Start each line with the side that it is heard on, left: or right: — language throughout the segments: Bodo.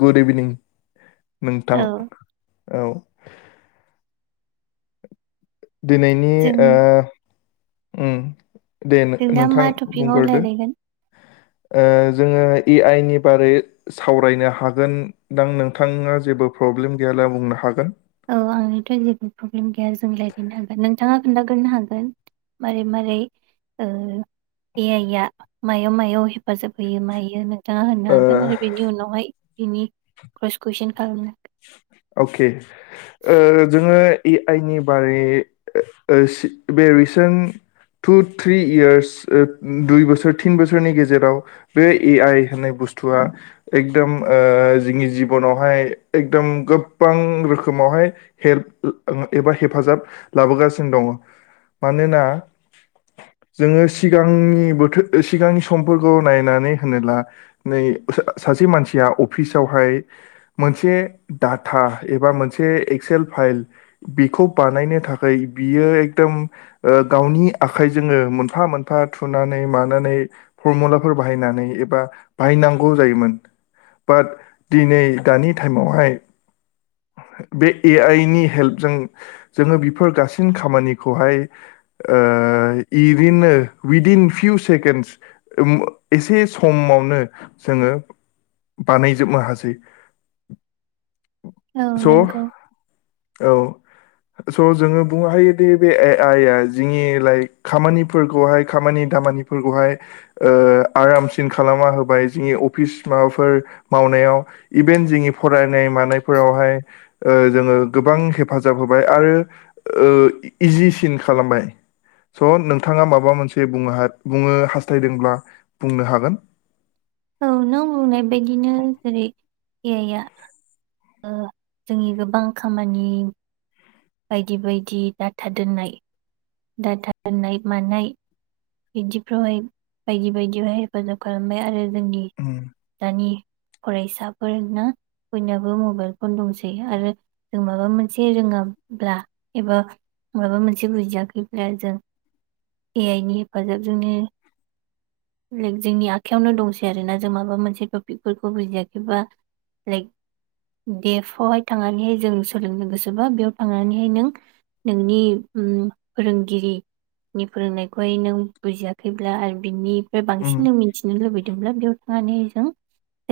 left: गुड इबिनिं नोंथां
right: औ
left: औ दिनैनि
right: जों
left: ओ उम दे
right: जों दा मा
left: नो-नोंथां
right: टपिकआव
left: बुंग्रोदो
right: रायलायगोन
left: ओ जोङो ए आइ नि बारगै सावरायनो हागोन दां नोंथाङा जेबो प्रब्लेम गैयाला बुंनो हागोन।
right: औ आंथ' जेबो प्रब्लेम गैया जों रायलायनो हागोन नों नोंथांङा खोन्थाग्रोनो हागोन मारै मारै ओ ए आइआ मायाव मायाव हेफाजाब होयो मायो दा होननो
left: ओ
right: हागोन आरो ओरैबादि उनावहाय बिनि फार्स कुइसन खालामनो हागोन।
left: अके ओ जोङो ए आइ नि बारै ओ बे रिसेन्ट टु थ्रि यार्स ओ दुइ बोसोर थिन बोसोरनि गेजेराव बे ए आइ होननाय बुस्थुआ एकदम ओ जोंनि जिबनावहाय एकदम गोबां रोखोमावहाय हेल्प एबा हेफाजाब लाबोगासिनो दङ मानोना जोङो सिगांनि बोथोर सिगांनि समफोरखौ नायनानै होनोब्ला नै सासे मानसिया अफिसावहाय मोनसे डाटा एबा मोनसे एक्सेल फाइल बेखौ बानायनो थाखाय बियो एकदम ओ गावनि आखाइजोंनो मोनफा मोनफा थुनानै मानानै फरमुलाफोर बाहायनानै एबा बाहायनांगौ जायोमोन बाट दिनै दानि टाइमाव हाय बे ए आइ नि हेल्पजों जोङो बेफोर गासिन खामानिखौहाय ओ इरिनो उइदिन फिउ सेकेन्डस एसे समावनो जोङो बानायजोबनो हासै।
right: औ
left: स'
right: नंगौ
left: औ स' जोङो बुंनो हायोदि बे ए आइ जोंनि लाइक खामानिफोरखौहाय खामानि दामानिफोरखौहाय ओ आरामसिन खालामना होबाय जोंनि अफिस माबाफोर मावनायाव इभेन जोंनि फराय नाय मानायफोरावहाय ओ जोङो गोबां हेफाजाब होबाय आरो ओ इजिसिन खालामबाय स' नोंथाङा माबा मोनसे बुंङो बुंङो हास्थायदोंब्ला बुंनो हागोन।
right: औ नों बुंनाय बायदिनो जेरै ए आइया ओ जोंनि गोबां खामानि बायदि बायदि डाटा दोननाय दाथा दोनाय मानाय बिदिफ्रावहाय बायदि बायदियावहाय हेफाजाब खालामबाय आरो जोंनि
left: उम
right: दानि फरायसाफोर ना बयनाबो मबाइल फन दंसै आरो जों माबा मोनसे रोङाब्ला एबा माबा मोनसे बुजियाखैब्ला जों ए आइनि हेफाजाबजोंनो लाइक जोंनि आखायावनो दंसै आरोना जों माबा मोनसे टपिकफोरखौ बुजियाखैबा लाइक बे एफवहाय थांनानैहाय जों सोलोंनो गोसोबा बेयाव थांनानैहाय नों नोंनि उम फोरोंगिरिनि फोरोंनायखौहाय नों बुजियाखैब्ला आरो बिनि ओमफ्राय
left: उम
right: बांसिननो मिथिनो लुबैदोंब्ला बेयाव थांनानै जों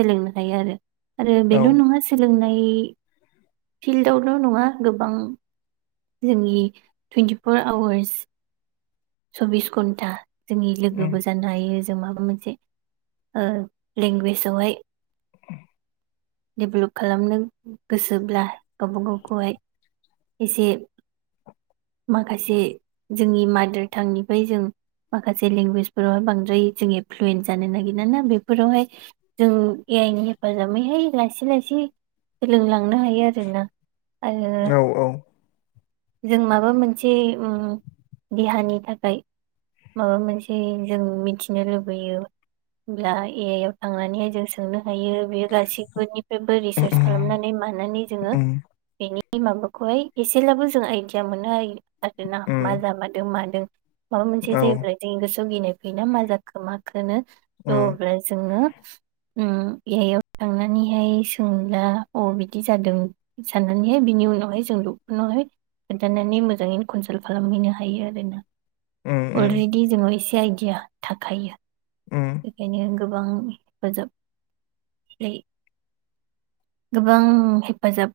right: सोलोंनो हायो आरो आरो
left: औ
right: बेल' नङा सोलोंनाय फिल्डआवल' नङा गोबां जोंनि टुइन्टिफर आवार्स चबिस घन्टा जोंनि
left: उम
right: लोगोबो जानो हायो। जों माबा मोनसे ओ लेंगुवेजयावहाय देबलब खालामनो गोसोब्ला गावबा गावखौहाय एसे माखासे जोंनि मादार बिथां निफ्राय जों माखासे लेंगुवेजफोरावहाय बांद्राय जों इनफ्लुयेन्स जानो नागिर ना बेफोरावहाय जों ए आइनि हेफाजाबैहाय लासै लासै सोलोंलांनो हायो आरोना आरो
left: औ औ
right: जों माबा मोनसे उम देहानि थाखाय माबा मोनसे जों मिथिनो लुबैयो होमब्ला ए आइ आव थांनानैहाय जों सोंनो हायो। बेयो गासैबोनिफ्रायबो
left: उम
right: रिसार्च खालामनानै मानानै जोङो
left: उम
right: बेनि माबाखौहाय एसेब्लाबो जों आइडिया मोनो आरोना मा जामारदों मादो माबा मोनसे
left: औ
right: जायोब्ला जोंनि गोस [unintelligible] फैयो ना मा जाखो माखोनो? थ'
left: उम
right: अब्ला जोङो। उम ए आइ आव थांनानैहाय सोंला अ बिदि जादों साननानैहाय बिनि उनावहाय जों दक्टरनावहाय खोन्थानानै मोजाङै कनसाल्ट खालामहैनो हायो आरोना?
left: उम उम
right: अलरेडि जोङो इसे आइदिया थाखायो।
left: उम
right: बेखायनो गोबां हेफाजाब यै गोबां हेफाजाब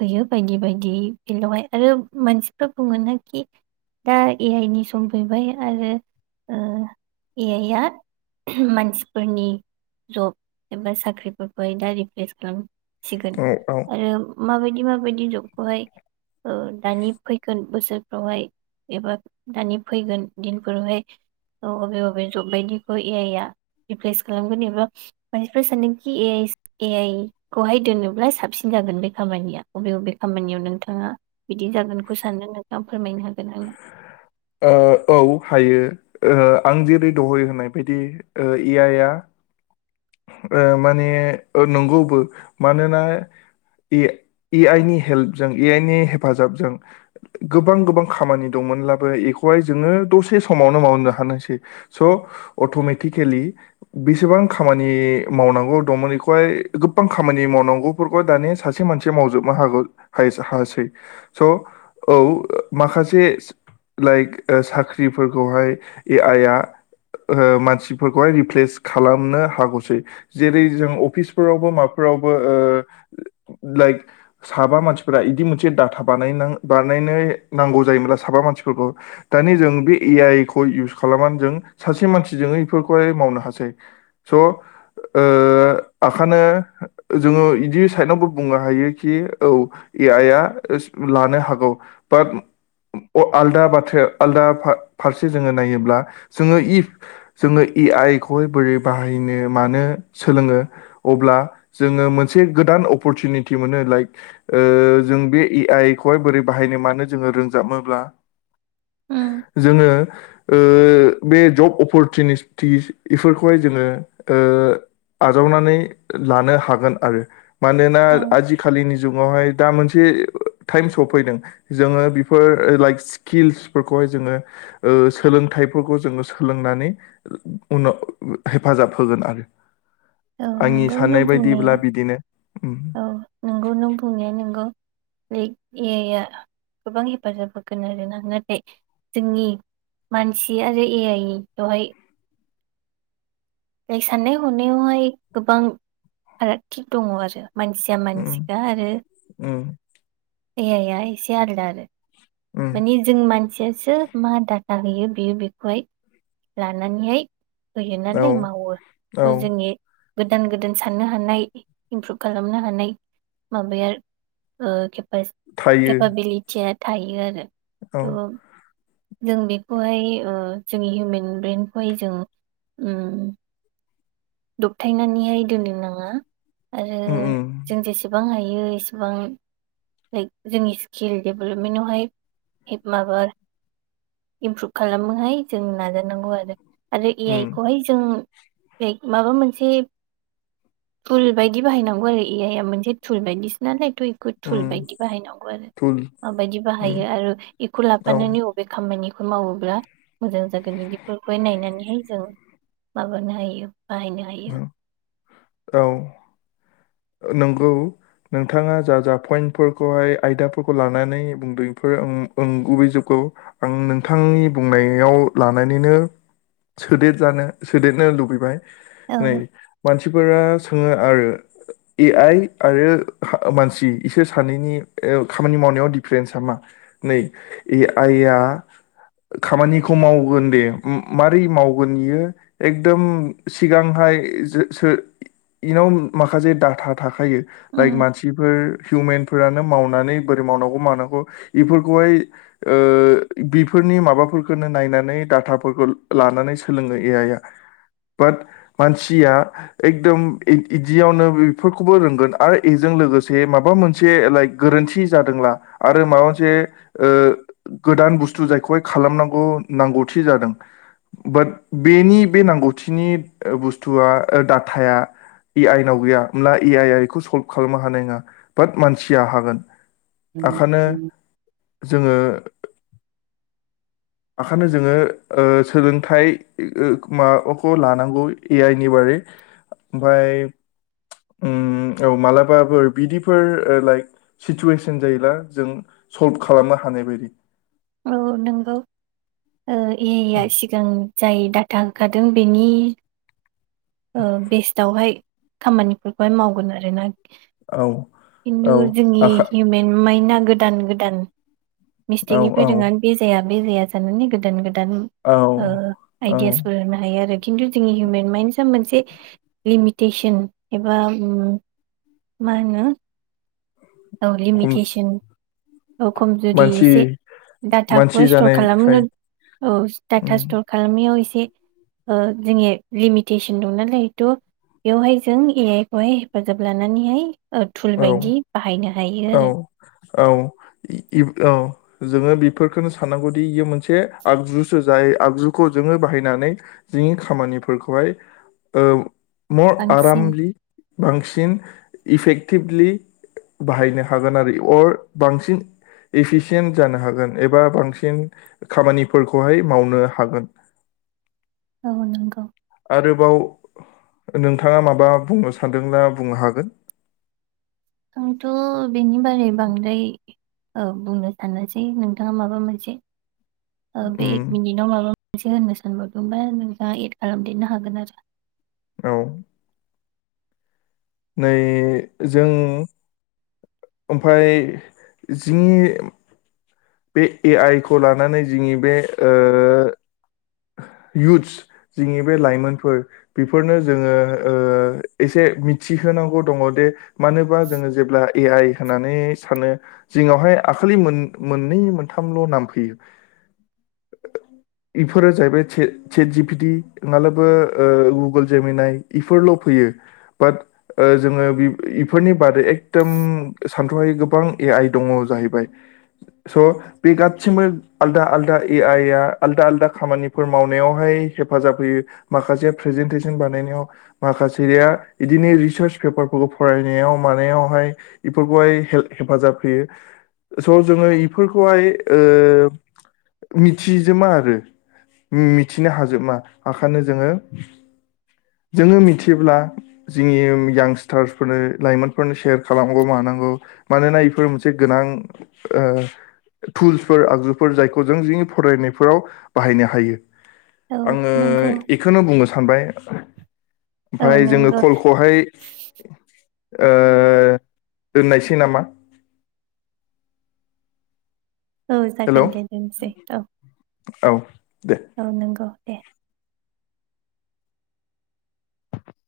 right: होयो बायदि बायदि फिल्डआवहाय आरो मानसिफ्रा बुङोनाखि दा ए आइ नि सम फैबाय आरो ओ ए आइ आ मानसिफोरनि जब एबा साख्रिफोरखौहाय दा रिफ्रेस खालाम सिगोन
left: औ औ
right: आरो माबायदि बि माबायदि जबखौहाय ओ दानि फैगोन बोसोरफ्रावहाय एबा दानि फैगोन दिनफोरावहाय बबे बबे जब बायदिखौ ए आइ आ रिफ्रेस खालामगोन एबा मानसिफ्रा सानदोंखि ए आइ ए आइ खौहाय दोनोब्ला साबसिन जागोन बे खामानिया अबे बबे खामानियाव नोंथाङा बिदि जागोनखौ सान नोंथाङा फोरमायनो हागोन आंनो।
left: ओ औ हायो ओ आं जेरै दहाय होनाय बायदि ए आइ आ ओ माने ओ नंगौबो मानोना ए ए आइ नि हेल्पजों ए आइ नि हेफाजाबजों गोबां गोबां खामानि दंमोनब्लाबो बेखौहाय जोङो दसे समावनो मावनो हानायसै स अट'मेटिकेलि बेसेबां खा खानि मावनांगौ दंमोन एखौहाय गोबां खामानि मावनांगौफोरखौहाय दानिया सासे मानसिया मावजोबनो हागौ हायेस हासै स' औ माखासे लाइक ओ साख्रिफोरखौहाय ए आइआ ओ मानसिफोरखौहाय रिप्लेस खालामनो हागौसै जेरै जों अफिसफोरावबो माबाफोरावबो ओ लाइक साबा मानसिफोरा इदि मोनसे दाथा बानायनां बानायनाय नांगौ जायोमोना साबा मानसिफोरखौ दानि जों बे ए आइ खौ इउस खालामनानै जों सासे मानसिजों इफोरखौहाय मावनो हासै। स ओ आखानो जोङो बिदि साइडावबो बुंनो हायोखि औ ए आइ आ लानो हागौ बाद अ आलदा बाथ्राया आलदा फा-फारसे जोङो नायोब्ला जोङो इफ जोङो ए आइ खौहाय बोरै बाहायनो मानो सोलोङो अब्ला जोङो मोनसे गोदान अफरटिउनिटि मोनो लाइक ओ जों बे ए आइ खौहाय बोरै बाहायनो मानो जोङो रोंजाबाब्ला
right: आंनो
left: जोङो ओ बे जब अपरटिसनिसटिस इफोरखौ खौहाय जोङो ओ आजावनानै लानो हागोन आरो मानोना
right: औ
left: आजिखालिनि जुगावहाय दा मोनसे टाइम सफैदों जोङो बेफोर लाइक स्किल्सफोरखौहाय जोङो ओ सोलोंथाइफोरखौ जोङो सोलोंनानै उनाव हेफाजाब होगोन आरो
right: औ
left: आंनि
right: नोंगौ नों
left: साननाय
right: बुंनाया
left: बायदिब्ला बिदिनो उम
right: औ नोंगौनो बुंनाया नोंगौ। नै ए आइ आ गोबां हेफाजाब होगोन आरोना नाथाय जोंनि मानसि आरो ए आइ खौहाय बे साननाय हनायावहाय गोबां फारागथि दङ आरो मानसिया
left: उम
right: मानसिखा आरो
left: उम
right: ए आइ आ इसे आलदा आरो
left: उम
right: माने जों मानसियासो मा दा जाहैयो बेयो बेखौहाय लानानैहाय होयो
left: औ
right: नालाय मावो
left: औ
right: थ जोंनि गोदान गोदान साननो हानाय इमप्रुभ खालामनो हानाय माबाया ओ खेब [unintelligible]
left: थायो
right: केपाबिलिथिआ थायो आरो
left: औ
right: थ जों बेखौहाय जोंनि हिउमेन ब्रेनखौहाय जों दबथायनानैहाय दोननो नाङा। आरो
left: उम उम
right: जों जेसेबां एसेबां हायो जेसेबां लाख जोंनि आरो ए
left: उम
right: आइ खौहाय जों लायख माबा मोनसे फुल बायदि बाहायनांगौ आरो ए आइआ मोनसे फुल बायदिसोनालाय। थ इखौ
left: उम
right: थुल बायदि बाहायनांगौ आरो
left: थुल
right: माबायदि
left: उम
right: बाहायो आरो इखौ
left: औ
right: लाफानानै अबे खामानिखौ बेखौ मावोब्ला मोजां जागोन इदिफोरखौहाय नायनानैहाय जों माबानो हायो। बाहायनो हायो।
left: औ नंगौ नोंथाङा जा जा पइन्टफोरखौहाय आयदाफोरखौ लानानै बुंदों बेफोरं अंगुबुबै जोबगौ आं नोंथांनि बुंनायाव लानानैनो सोदेरजानो सोदेरनो लुबैबाय। नै
right: औ
left: मानसि मानसिफोरा सोङो आरो ए आइ आरो मानसि इसोर सानैनि खामानि मावनायाव दिडिफारेन्सा मा नै ए आइ आ खामानिखौ मावगोन दे मारै मावगोन बियो एकदम सिगांहाय इनाव माखासे था था थायो लाइक मानसिफोर हिउमेनफोरानो मावनानै बोरै मावनांगौ मावानांगौ बेफोरखौहाय बिफोरनि माबाफोरखौनो नायनानै डाटाफोरखौ लानानै सोलोङो ए आइया बाट मानसिया एकदम बिदियावनो बेफोरखौबो रोंगोन आरो बेजों लोगोसे माबा मोनसे लाइक गोरोन्थि जादोंब्ला आरो माबा मोनसे गोदान बुस्थु जायखौहाय खालामनांगौ नांगौथि जादों बाट बेनि बे नांगौथिनि बुस्थुआ डाटाया ए आइनाव गैया। होनब्ला ए आइ बेखौ सल्भ खालामनो हानाय नङा बाट मानसिया हागोन।
right: उम
left: ओंखायनो जोङो ओंखायनो जोङो सोलोंथाइ माबेखौ लानांगौ ए आइ नि बारै ओमफफ्राय उम औ माबलाबाफोर बिब्दिफोर लायख सिथुयेसोन जायोला जों सलब खालामनो हानायबादि ।
right: औ नंगौ ए आइ आर सिगां जाय डाटा ओंखारदों बेनि बेस्टावहाय खामानिफोरखौहाय मावगोन आरोना।
left: औ
right: खिन्थु
left: औ
right: जोंनि
left: आखा
right: हिउमेन माइ गोदान गोदान
left: औ
right: मिस्टेकनिफ्राय
left: औ
right: रोङानो बे जाया। बे जाया जानानै गोदान गोदान
left: औ
right: गोदान आइदियासफोर होनो हायो आरो खन्थु जोंनि हिउमेन माइन मोनसे लिमिटेसन एबा मा होनो औ
left: हम
right: लिमिटेसन औ खमजुरि
left: मानसि
right: एसे डाटाखौबो
left: मानसि
right: स्टर
left: जानायखाय
right: खालामनो औ डाटा
left: उम,
right: स्टर खालामैयाव एसे जोंनिया लिमिटेसन दंनाालायथ बेवहाय जों ए आइ खौहाय हेफाजाब लानानैहाय ओ थुल
left: औ
right: बायदि बाहायनो हायो
left: औ
right: आरो
left: औ इ औ जोङो बिफोरखोनो साननांगौदि इयो मोनसे आगजुसो जाय आगजुखौ जोङो बाहायनानै जिंनि खामानिफोरखौहाय ओ [unintelligible]
right: बांसिन
left: आरामलि बांसिन इफेक्ट टिभलि बाहायनो हागोन आरो अर बांसिन एफिसियेन्ट जानो हागोन एबा बांसिन खामानिफोरखौहाय मावनो हागोन।
right: औ नोंगौ
left: आरोबाव नोंथाङा माबा बुंनो सानदोंब्ला बुंनो हागोन।
right: आंथ' बेनि बारै बांद्राय औ बुंनो साननोसै नोंथाङा माबा मोनसे ओ बे
left: उम,
right: एक मिनिटाव माबा मोनसे होननो सानबावदोंबा नोंथाङा एद खालामदेरनो हागोन आरो
left: औ नै जों ओमफाय जिंनि बे ए आइ खौ लानानै जिंनि ओ बे इउथस जोंनि बे लाइमोनफोर बेफोरनो जोङो ओ एसे मिथिहोनांगौ दङ' दे मानोबा जोङो जेब्ला ए आइ होननानै सानो जोंनावहाय आखलि मोन मोननै मोनथामल' नाम फैयो इफोरो जाहैबाय चे-चेट जिपिटि मालाबा ओ गुगोल जेमोनाय इफोरल' फैयो बाट ओ जोङो इ-इफोरनि बादै एकदम सानथ्रहायै गोबां ए आइ दङ' जाहैबाय। स' बे गासिमबो आलदा आलदा ए आइ आ आलदा आलदा खामानिफोर मावनायावहाय हेफाजाब होयो माखासेया फ्रेजेनटेसन बानायनायाव माखासेया इदिनो रिसार्च पेपारफोरखौ फरायनायाव मानायावहाय इफोरखौहाय हेल्प हेफाजाब होयो स' जोङो इफोरखौहाय ओ मिथिजोमा आरो मिथिनो हाजोमा आखानो जोङो जोङो मिथियोब्ला जिंनि यां स्टार्सफोरनो लाइमोनफोरनो सेयार खालामगौ मानांगौ मानोना इफोर मोनसे गोनां। ओ थुल्सफोर आगजुफोर जायखौ जों जोंनि फरायनायफोराव बाहायनो हायो।
right: औ
left: आङो
right: नंगौ
left: इखोनो बुंनो सा सानबाय
right: औ
left: ओमफाय जोङो
right: नंगौ
left: खलखौहाय ओ दोननायसै नामा?
right: औ
left: हेल'
right: जागोन दे दोनसै औ
left: औ दे
right: औ नोंगौ दे